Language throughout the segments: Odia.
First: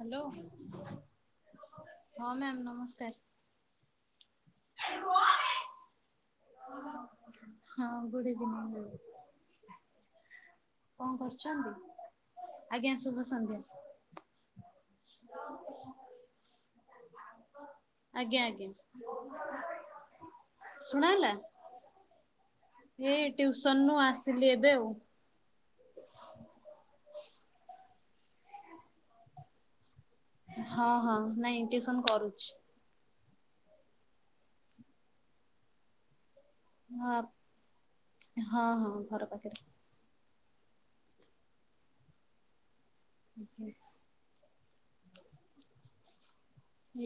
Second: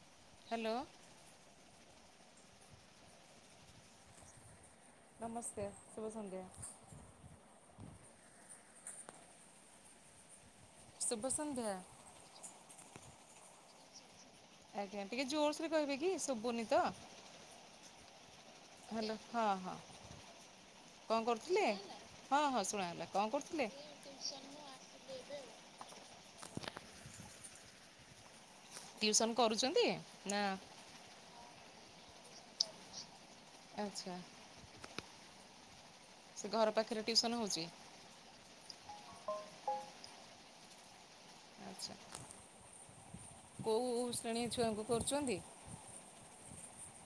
ହ୍ୟାଲୋ ହ୍ୟାଲୋ ହଁ ମ୍ୟାମ୍ ନମସ୍କାର। ନମସ୍କାର। ଶୁଭ ସନ୍ଧ୍ୟା। ହଁ ଗୁଡ ଇଭିନିଙ୍ଗ, କଣ ଶୁଭ ସନ୍ଧ୍ୟା କରୁଚନ୍ତି ଆଜ୍ଞା ଶୁଭ ସନ୍ଧ୍ୟା। ଆଜ୍ଞା ଟିକେ ଜୋର୍ ସେ କହିବେ କି ଶୁଭୁନି ତ। ଆଜ୍ଞା ଆଜ୍ଞା ହ୍ୟାଲୋ ହଁ ହଁ କଣ ଶୁଣାଗଲା? କରୁଥିଲେ? ହଁ ହଁ ଶୁଣ ଗଲା ଏ କଣ କରୁଥିଲେ? ଟ୍ୟୁସନ ରୁ ଏ ଆସିଲି ଟିୟୁସନ ରୁ ଏବେ ଆଉ ଆସିଲି ଏବେ ଆଉ। ଟିଉସନ କରୁଛନ୍ତି। ନା ହଁ ହଁ ନାଇଁ ଟ୍ୟୁସନ କରୁଛି। ଆଚ୍ଛା। ସେ ଘର ପାଖରେ ହଁ ଟିଉସନ୍ ହେଉଛି ହଁ ହଁ ଘର ପାଖରେ। ଆଛା କୋଉ ଶ୍ରେଣୀ ଛୁଆଙ୍କୁ କରୁଛନ୍ତି।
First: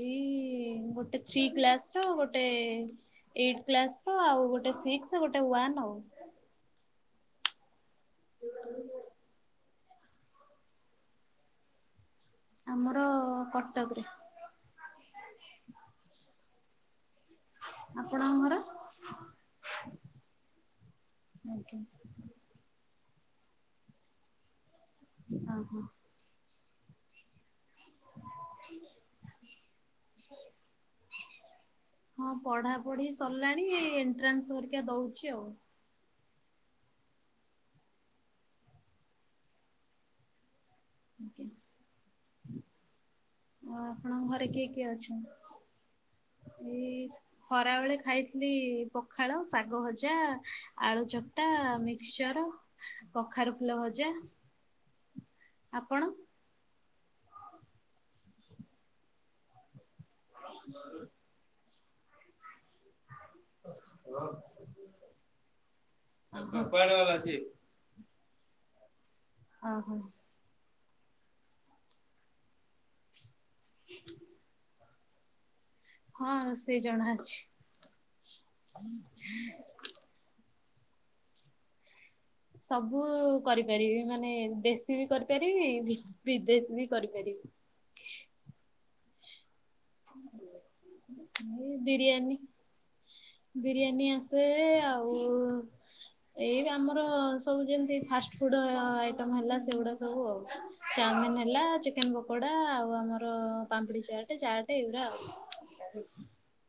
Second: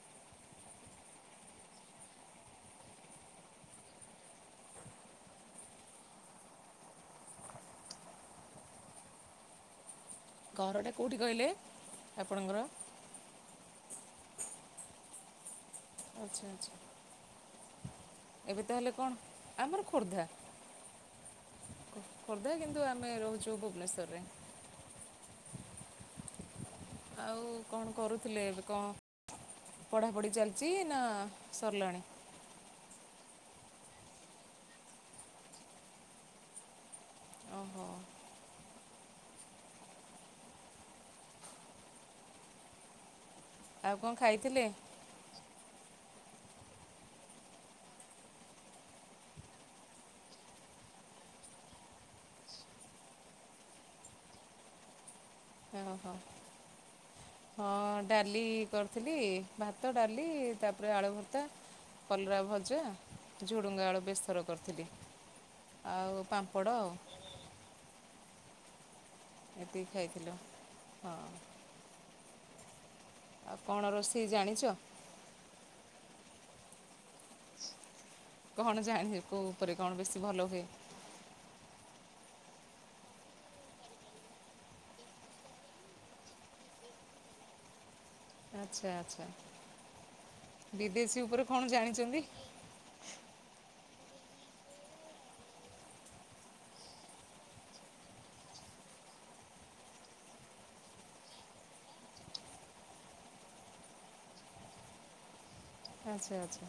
ଏଇ ଗୋଟେ ଥ୍ରୀ କ୍ଲାସ୍ ର ଗୋଟେ ଏଇଟି କ୍ଲାସ୍ ର ଆଉ ଗୋଟେ ସିକ୍ସି ଗୋଟେ ୱାନ୍। ନଉ। ହ [inaudible] ଘରଟା କୋଉଠି କହିଲେ? ଆପଣଙ୍କର ଆମର କଟକ ରେ ଆଚ୍ଛା ଆଚ୍ଛା। ଆପଣଙ୍କ ଘର? ଏବେ ତାହେଲେ କଣ ଆମର ଖୋର୍ଦ୍ଧା ଆଜ୍ଞା ଖୋର୍ଦ୍ଧା କିନ୍ତୁ ଆ ଆମେ ରହୁଛୁ ଭୁବନେଶ୍ୱରରେ। ଅହୋ। ଆଉ କଣ କରୁଥିଲେ ଏବେ କଣ? ପଢାପଢି ଚାଲିଛି ନା ସରିଲାଣି। ହଁ ପଢାପଢି ସରିଲାଣି ଏଇ ଏଣ୍ଟ୍ରାନ୍ସ ହରିକ ଦଉଛି ଆଉ। ଓହୋ। ଆ ଆଉ କ'ଣ ଆପଣଙ୍କ ଘରେ ଖାଇଥିଲେ କିଏ କିଏ ଅଛନ୍ତି। ଖରାବେଳେ ଖାଇଥିଲି ପଖାଳ ଶାଗ ଭଜା ଆଳୁ ଚକଟା ମିକ୍ସଚର କଖାରୁ ଫୁଲ ଭଜା। ଆପଣ? ଓହୋ ହଁ ଡାଲି କରିଥିଲି ଭା ଭାତ ଡାଲି ତାପରେ ଆଳୁ ଭର୍ତ୍ତା କଲରା ଭଜା ଝୁଡ଼ୁଙ୍ଗା ଆଳୁ ବେଶର କରିଥିଲି। ଆଉ ଓହୋ ପାମ୍ପଡ଼ ଆଉ। ଏତିକି ଖାଇଥିଲୁ ହଁ। ଆଉ କଣ ରୋଷେଇ ଜାଣିଛ? ହଁ, ରୋଷେଇ ଜଣା ଅଛି। କଣ ଜାଣିଏ କୋଉ ଉପରେ କଣ ବେଶୀ ଭଲ ହୁଏ? ସବୁ କରିପାରିବି, ମାନେ ଦେଶୀ ବି କରିପାରିବି, ବିଦେଶୀ ବି କରିପାରିବି। [unintelligible] ଆଛା, ଆଛା। ଜାଣିଛନ୍ତି ବିରିୟାନି, ବିରି ବିରିୟାନୀ ଆସେ। ଆଉ ଏଇ ଆମର ସବୁ ଯେମିତି ଫାଷ୍ଟଫୁଡ ଆଇଟମ୍ ହେଲା ସେଗୁଡା ସବୁ ଆଉ। ଚାଓମିନି ହେଲା ଚିକେନ ପକୋଡା ଆଉ ଆମର ପାମ୍ପିଡି ଚାଟେ ଚାଟେ ଏଇଗୁଡା ଆଉ। ଆଚ୍ଛା! ଆଚ୍ଛା!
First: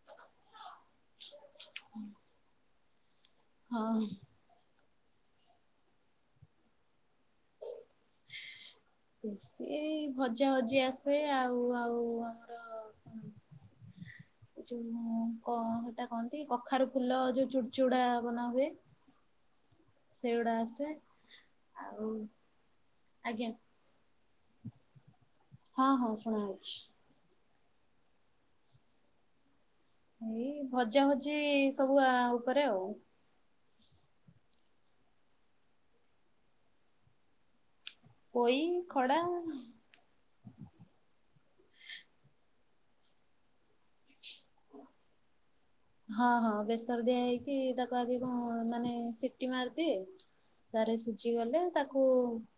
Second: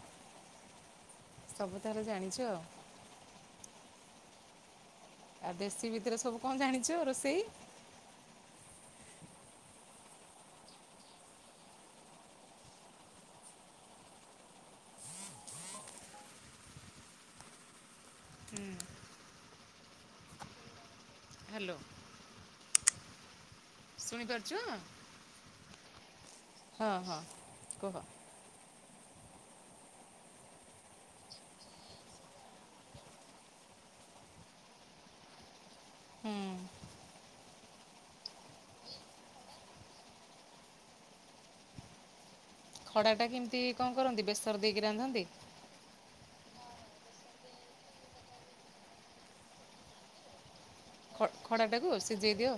ସବୁ ତାହଲେ ଜାଣିଛ। ଆଉ ହଁ। ଆଉ ଦେଶୀ ଭିତରେ ସବୁ କଣ ଜାଣିଚୁ, ରୋଷେଇ। ସେଇ ଭଜା ଭଜି ଆସେ, ଆଉ ଆଉ ଆମର। ହୁଁ ହା ଯୋଉ କ ହେଇଟା କହନ୍ତି, କଖାରୁ ଫୁଲ ଯୋଉ ଚୁଡ୍ ‌ଚୁଡା ବନା ହୁଏ। ସେଉଡା ଆସେ, ହ୍ୟାଲୋ ଆଉ। ଆଜ୍ଞା। ଶୁଣିପାରୁଚୁ। ହଁ ହଁ ଶୁଣା ହଉଚି। କୁହ। ଏଇ ଭଜାଭଜି ସବୁ ଆ ଉପରେ ଆଉ। ହୁଁ ପୋଇ, ଖଡା ଖଡା ଟା କେମିତି କଣ କରନ୍ତି, ବେସର ଦେଇକି ରାନ୍ଧନ୍ତି। ହଁ, ହଁ ବେସର ଦିଆ ହେଇକି ତାକୁ ଆଗେକୁ ମାନେ ସିଟି ମାରିଦିଏ। ତାରେ ଖ ସିଝି ଗଲେ, ଖଡ଼ାଟାକୁ ତାକୁ ସିଝେଇ ଦିଅ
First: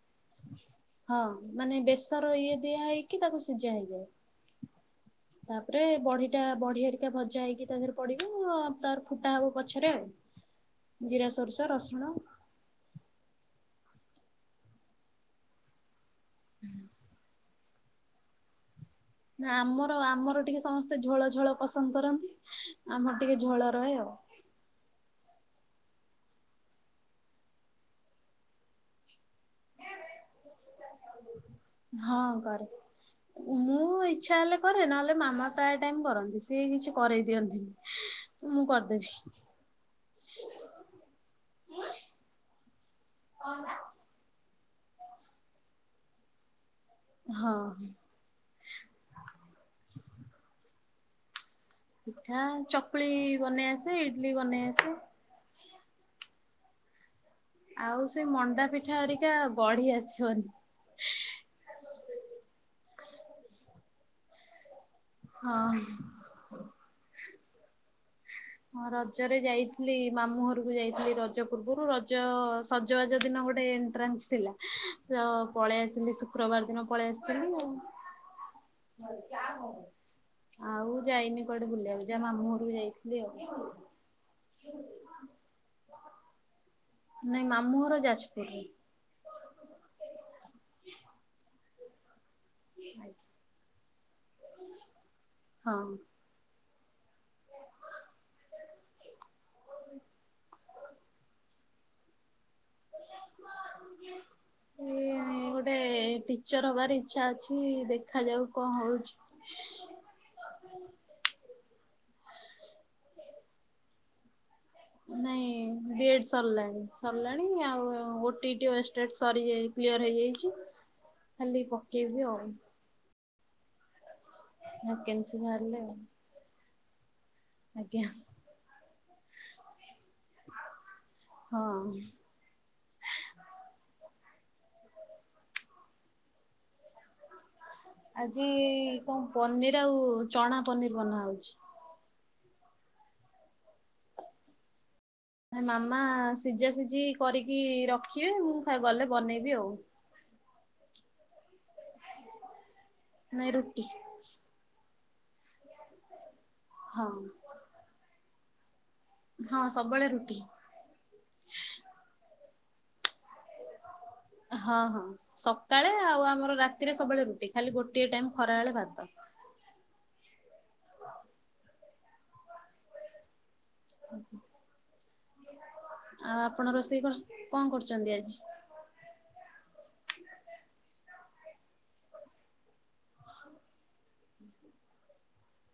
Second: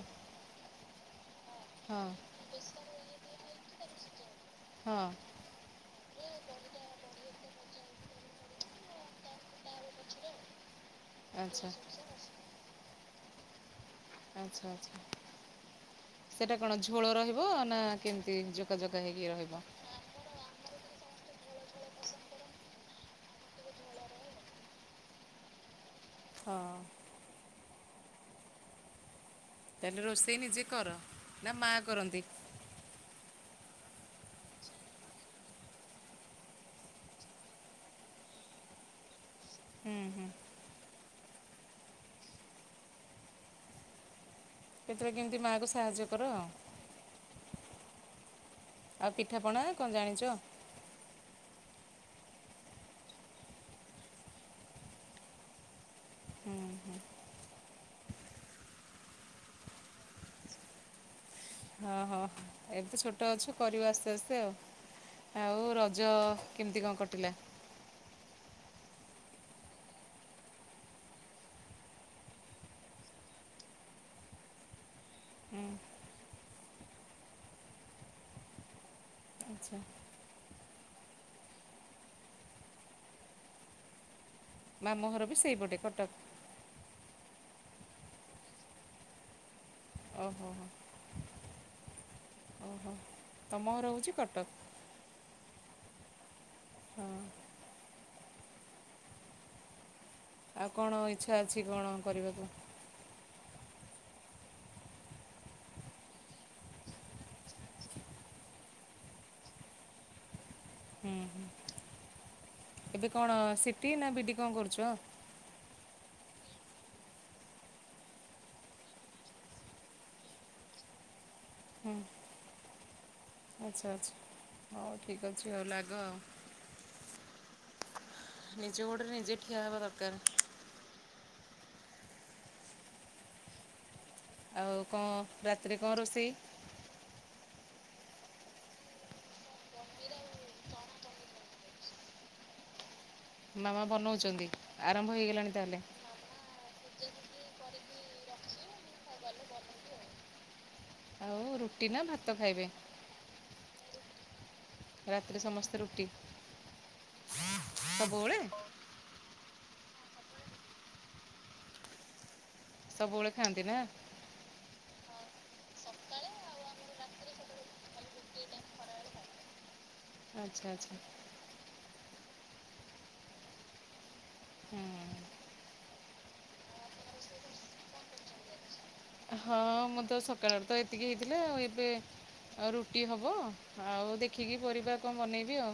ହଁ ମାନେ ହଁ ବେସର ଇଏ ଦିଆ ହେଇକି ତାକୁ ସ ସିଝା ହେଇଯାଏ, ହଁ ତାପରେ ବଢିଟା ବଢିହେରିକା ଭଜା ହେଇକି ତା ପଡିବ ତାର ଫୁଟା ହବ ପଛରେ, ଆଉ। ଜିରା, ଆଚ୍ଛା ସୋରିଷ, ରସୁଣ ଆଚ୍ଛ ଆଚ୍ଛା ସେଟା କଣ ଝୋଳ ରହିବ ନା କେମତି? ନା ଆମର ଆମର ଟିକେ ସ ଝୋଳ ଝୋଳ ପସନ୍ଦ କରନ୍ତି, ଆମର ଟିକେ ଝୋଳ ରହେ ଆଉ। ହଁ। ତାହେଲେ ରୋଷେଇ ନିଜେ କର, ନା ମାଆ କରନ୍ତି। ଉମପୁ ମୁ ଇଚ୍ଛା ହେଲେ କରେ, ନହେଲେ ମାମା ପ୍ରାଏ ଟାଇମ୍ କରନ୍ତି। ସିଏ କିଛି କରେଇ ଦିଅନ୍ତିନି, ମୁଁ ଇସ୍ ହୁଁ ହୁଁ ଙ୍କ ହେଲା? କେତେବେଳେ କେମିତି ମାଆକୁ ସାହାଯ୍ୟ କର ଆଉ। ହଁ। ଆଉ ପିଠାପଣା କଣ ଜାଣିଚ? ପିଠା ଚକୁଳି ବନେଇ ଆସେ, ଇଡଲି ବନେଇ ଆସେ। ହୁଁ ଆଉ ସେଇ ମଣ୍ଡା ପିଠା ହେରିକା ଗଢି ଆସିବନି। ହଁ ହଁ ଏବେ ଛୋଟ ଅଛୁ କରିବୁ ଆସ୍ତେ ଆସ୍ତେ ଆଉ। ଆଉ ହଁ। ରଜ କେମିତି କଣ କଟିଲା? ହଁ ରଜରେ ଯାଇଥିଲି ମାମୁ ଘରକୁ ଯାଇଥିଲି ରଜ ପୂର୍ବରୁ ରଜ ସଜବାଜ ଦିନ ଗୋଟେ ଏଣ୍ଟ୍ରାନସ୍ ଥିଲା ତ ହୁଁ ପଳେଇ ଆସିଲି ଶୁକ୍ରବାର ଦିନ ପଳେଇ ଆସିଥିଲି ଆଉ। ଆଚ୍ଛା [inaudible] ଆଉ ଯାଇନି କୁଆଡେ ବୁଲିବାକୁୁ ଯା ମାମୁଁ ଘରୁକୁ ଯାଇଥିଲି ଆଉ। ମାମୁ ଘର ବି ସେଇପଟେ କଟକ। ନାଇଁ ମାମୁଘର ଯାଜପୁରରେ। ଓହୋ। ଓହୋ। [inaudible] ତମ ଘର ହେଉଛି କଟକ ହଁ। ହଁ। [unintelligible] ଆଉ କଣ ଇଚ୍ଛା ଅଛି କଣ କରିବାକୁ? [unintelligible] ଗୋଟେ ଏ ଟିଚର ହବାର ଇଛା ଅଛି ଦେଖାଯାଉ ଙ୍କ ହଉଚି। ହୁଁ। ଏବେ କଣ ସିଟି ନା ବି ନାଇଁ [unintelligible] ସରଲାଣି ସରଲାଣି ଆଉ ଓଟିଟି ୱଷ୍ଟେଡ ସରିଯା କ୍ଲିୟର ହେଇଯାଇଚି। ଖାଲି ପକେଇବି ଆଉ। ଆଛା ଆଛା ହଉ ଠିକ ଭେକେନ୍ସି ଅଛି ଆଉ ବାହାରିଲେ ଲାଗ ଆଉ। ଆଜ୍ଞା। ନିଜ ଗୋଡ଼ରେ ନିଜେ ଠିଆ ହେବା ଦରକାର। ହଁ। ଆଉ କଣ ରାତିରେ କଣ ରୋଷେଇ? ଆଜି କଣ ପନିର ଆଉ ଚଣା ପନିର ବନା ହଉଛି। ମାମା ବନଉଛନ୍ତି? ଆରମ୍ଭ ହେଇଗଲାଣି ତାହେଲେ? ମାମା ସିଝା ସିଝି କରିକି ରଖିବେ, ମୁଁ ଗଲେ ବନେଇବି ଆଉ। ଆଉ ରୁଟି ନା ଭାତ ଖାଇବେ? ନାଇ ରୁଟି। ରାତିରେ ସମସ୍ତେ ରୁଟି, ହଁ ସବୁବେଳେ? ହଁ ସବୁବେଳେ ରୁଟି। ସବୁବେଳେ ଖାଆନ୍ତି ନା? ହଁ ହଁ ସକାଳେ ଆଉ ଆମର ରାତିରେ ସବୁବେଳେ ରୁଟି ଖାଲି ଗୋଟିଏ ଟାଇମ ଖରା ବେଳେ ଭାତ। [unintelligible] ଆଚ୍ଛା ଆଚ୍ଛା। [unintelligible] ହୁଁ ଆଉ ଆପଣ ରୋଷେଇ କରସ କଣ କରୁଛନ୍ତି ଆଜି? ହଁ ମୁଁ ତ ସକାଳରେ ତ ଏତିକି ହେଇଥିଲା ଆଉ ଏବେ ଆଉ ରୁଟି ହବ, ଆଉ ଦେଖିକି ପରିବା କଣ ବନେଇବି ଆଉ।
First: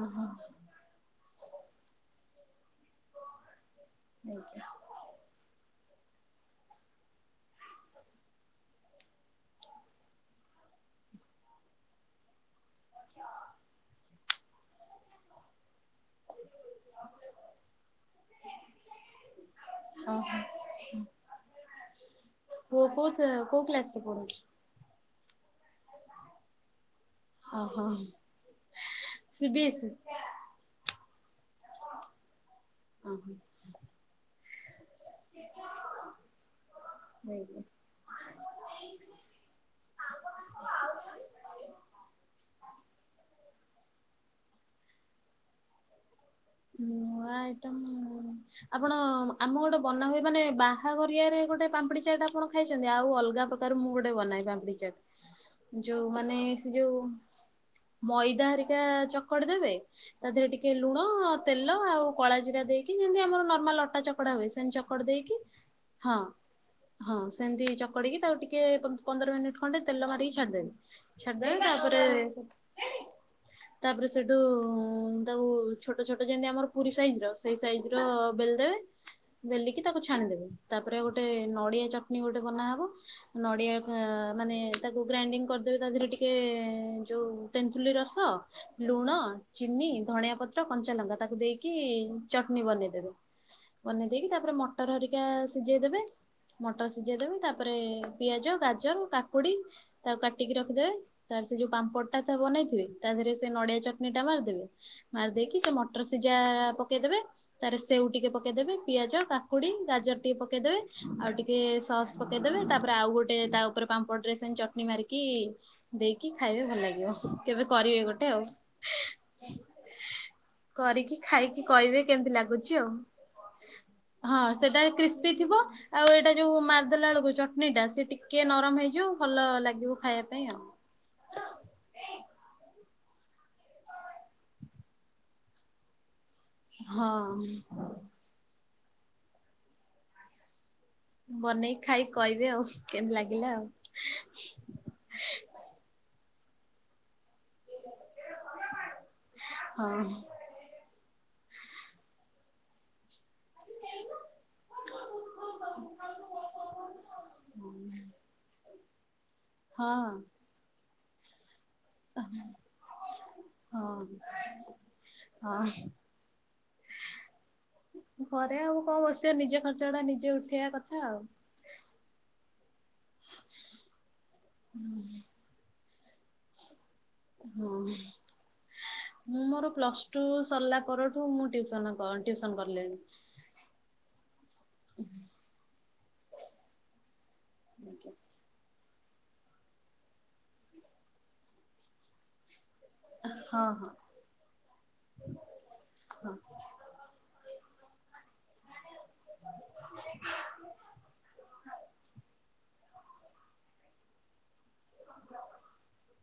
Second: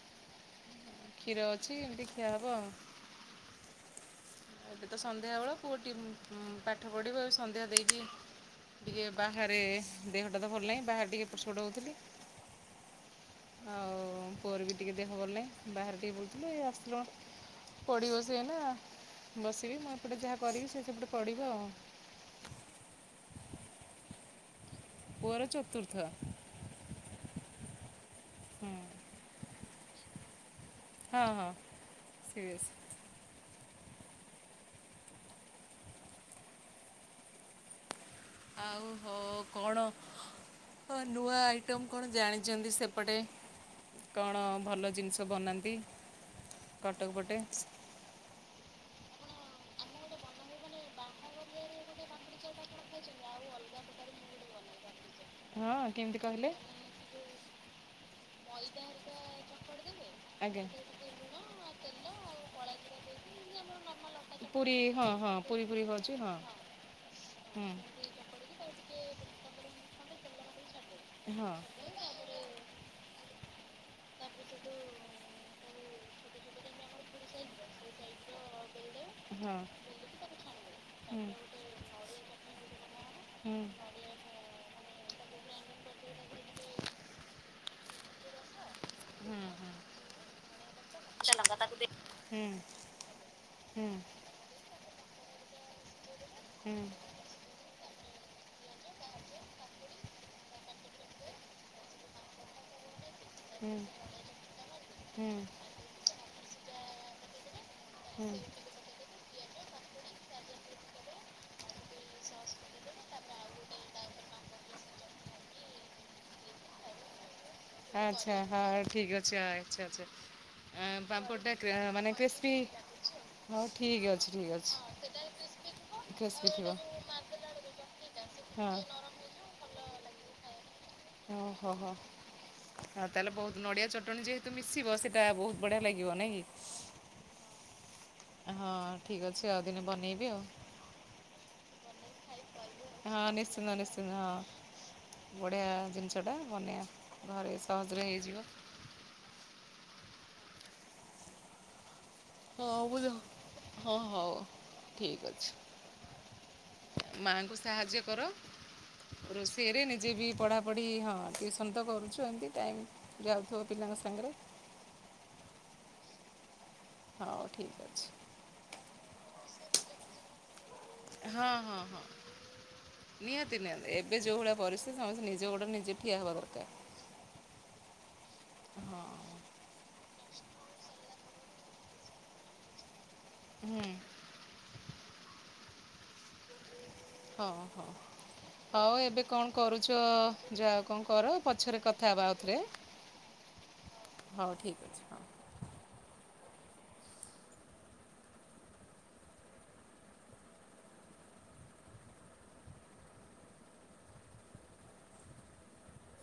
ଓ ହୋ। କ୍ଷୀର ଅଛି ଏମିତି ଖୀଆ ହବ ଆଉ। ଆଜ୍ଞା ଏବେ ତ ସନ୍ଧ୍ୟା ବେଳ ପୁଅଟି ପାଠ ପଢିବ ସନ୍ଧ୍ୟା ଦେଇକି। ଟିକେ ବାହାରେ ଦେହଟା ତ ଭଲ ନାହିଁ ବାହାରେ ଟିକେ ଏପଟ ସେପଟ ହଉଥିଲି। ଆଉ ପୁଅର ବି ଟିକେ ଦେହ ଭଲ ନାହିଁ, ବାହାରେ ଟିକେ ବୁଲୁଥିଲୁ ଏ ଆସିଲୁ। ପଢିବ ସିଏ ନା, ବସିବି ମୁଁ ଏପଟେ ଯାହା ଓହୋ। କରିବି ସେ ସେପଟେ ପଢିବ ଆଉ। ପୁଅ କୋଉଥିରେ କୋଉ କ୍ଲାସ୍ ରେ ପଢୁଛି? ର ଚତୁର୍ଥ। ଓହୋ ହୁଁ ସି ବି ଏସ ସି? ହଁ ହଁ ସି ବି ଏସ ସି। ଓହୋ। [unintelligible] ଆଉ ହଉ ଆଉ କଣ ହଁ ନୂଆ ଆଇଟମ୍ କଣ ଜାଣିଛନ୍ତି ସେପଟେ? କଣ ଭଲ ଜିନିଷ ବନାନ୍ତି? କଟକ ନୂଆ ପଟେ ଆଇଟମ ଆପଣ ଆମ ଗୋଟେ ବନା ହୁଏ ମାନେ ବାହାଘରିଆରେ ଗୋଟେ ପାମ୍ପୁଡି ଚାଟ ଆପଣ ଖାଇଛନ୍ତି, ଆଉ ଅଲଗା ପ୍ରକାର ମୁଁ ଗୋଟେ ବନାଏ ପାମ୍ପଡି ଚାଟ୍ ହଁ ଯୋଉ କେମିତି ମାନେ କହିଲେ? ସେ ଯୋଉ ମଇଦା ହେରିକା ଚକଟି ଦେବେ ତା ଦେହରେ ସେଥିରେ ଟିକେ ଲୁଣ ତେଲ ଆଉ କଳା ଜିରା ଦେଇକି ଯେମିତି ଆମର ନର୍ମାଲ ଅଟା ଚକଡା ହୁଏ ସେମତି ଚକଡି ଦେଇକି ସେମିତି ଠିକ ଅଛି ହଁ। ହଁ ସେମିତି ଚକଡିକି ତାକୁ ଟିକେ ପନ୍ଦର ମିନିଟ ଖଣ୍ଡେ ତେଲ ମାରିକି ଛା ଛାଡି ଦେବେ ହଁ ଛାଡି ଦେବେ ତାପରେ ତାପରେ ସେଠୁ ଉଁ ତାକୁ ଛୋଟ ଛୋଟ ଯେମତି ଆମର ପୁରୀ ସାଇଜ ର ସେଇ ସାଇଜ ର ବେଲି ଦେବେ। ହଁ ବେଲିକି ତାକୁ ଛାଣିଦେବେ, ତାପରେ ଗୋଟେ ହୁଁ ନଡିଆ ଚଟଣୀ ଗୋଟେ ବନାହବ, ହୁଁ ନଡିଆ ଆ ମାନେ ତାକୁ ଗ୍ରାଇଡିଙ୍ଗ୍ କରିଦେଵେ ତା ଦିହର ଟିକେ ଯଉ ତେନ୍ତୁଳି ରସ ଲୁ ଲୁଣ, ହୁଁ ଚିନି, ଧଣିିଆ ପତ୍ର, କଞ୍ଚାଲଙ୍କା। ତାକୁ ଦେଇକି ହୁଁ ହୁଁ ଚଟଣି ବନେଇଦବେ, ହୁଁ ବନେଇ ଦେଇକି ତାପରେ ମଟ ମଟର ହରିକା ସିଝେଇ ଦେବେ ହୁଁ ମଟର ସିଝେଇ ଦେବେ ତାପରେ ଏ ପିଆଜ, ଗାଜର, କାକୁଡ଼ି ତାକୁ କାଟିକି ରଖିଦେବେ ତାର ସେ ଯୋଉ ପାମ୍ପଡ଼ ଟା ତା ବନେଇଥିବେ ତା ଦେହରେ ସେ ନଡିଆ ହୁଁ ଚଟଣି ଟା ମାରିଦେବେ, ହୁଁ ମାରିଦେଇକି ସେ ମଟର ସିଝା ଆ ପକେଇଦବେ। ତାର ସେଉ ଟିକେ ହୁଁ ପକେଇଦେବେ, ପିଆଜ, କାକୁ କୁଡି ଗାଜର ଟିକେ ପକେଇଦେବେ ଆଉ ଟିକେ ସସ୍ ପକେଇଦବେ, ତାପରେ ଆଉ ଗୋଟେ ତା ଉପରେ ପାମ୍ପଡରେ ସେ ଚଟଣି ମାରିକି ଦେଇକି ଖାଇବେ ଭଲ ଲାଗିବ। କେବେ କରିବେ ଗୋଟେ ଆଚ୍ଛା ଆଉ। ହଁ ଠିକ୍ ଅଛି ଆଚ୍ଛା ଆଚ୍ଛା। ଆଁ କରିକି ପାମ୍ପଡ଼ଟା ଖାଇକି କ୍ରି କଇବେ ମାନେ କେମତି କ୍ରିସ୍ପି ଲାଗୁଚି ଆଉ। ହଉ ଠିକ୍ ଅଛି ହଁ ଠିକ୍ ଅଛି ସେଟା କ୍ରିସ୍ପି ଥିବ ଆଉ ଏଇଟା କ୍ରିସ୍ପି ଯୋଉ ଥିବ ମାରଦେଲା ବେଳକୁ ଚଟଣି ଟା ସେ ଟିକେ ଟିକେ ହଁ ନରମ ହେଇଯିବ ଭଲ ଲାଗିବୁ ଖାଇବା ପାଇଁ ଆଉ। ଅ ହୋ ହୋ। ଆଉ ତାହେଲେ ବହୁତ ନଡିଆ ଚଟଣି ଯେହେତୁ ମିଶିବ ସେଇଟା ବହୁତ ବଢ଼ିଆ ଲାଗିବ ନାଇଁ କି? ହଁ। ହଁ ଠିକ୍ ଅଛି ଆଉ ଦିନେ ବନେଇବି ଆଉ। ବନେଇକି ଖାଇକି କଇବେ ଆଉ କେମିତି ହଁ ଲାଗିଲା ଆଉ। ନିଶ୍ଚିନ୍ତ ନିଶ୍ଚିନ୍ତ ହଁ ବଢିଆ ଜିନିଷ ଟା ବନେଇବା ଘରେ ସହଜରେ ହେଇଯିବ। ଅଁ ହଁ ବୁଲହ ହଁ ହଉ ଠିକ ଅଛି। ମାଁ ଙ୍କୁ ସାହାଯ୍ୟ କର ରୋଷେଇରେ ନିଜେ ବି ହଁ ପଢାପଢି ହଁ। ଆମେ ତ କରୁଚୁ ଏମିତି ଟାଇମ୍ ଯାଉଥୁବ ପିଲାଙ୍କ ହଁ ସାଙ୍ଗରେ ହଁ। ହଉ ଠିକ୍ ଅଛି ଘରେ ଆଉ କଣ ବସିବ ନିଜ ଖର୍ଚ୍ଚ ଗୁଡା ନିଜେ ଉଠେଇିବା କଥା ଆଉ। ହଁ ହଁ ହଁ। ନିହାତି ନିହାତି ଏବେ ଜଉ ଭଳିଆ ପରିସ୍ଥିତି ସମସ୍ତେ ନିଜ ଗୋଡରେ ନିଜେ ଠିଆ ହେବା ଦରକାର ହଁ ହଁ ମୁଁ ମୋର ପ୍ଲସ ଟୁ ସରିଲା ପରଠୁ ମୁଁ ଟିଉସନ କ ଟିଉସନ୍ କଲିଣି। ହୁଁ। ଉଃ। ହଉ ହଉ [unintelligible] ହଉ ଏବେ କଣ କରୁଚ ଯାଅ କଣ କର ପଛରେ କଥା ହେବା ଆଉଥରେ। ହଁ ହଁ ହଉ ଠିକ ଅଛି ହଁ। ହଁ। [inaudible] [inaudible]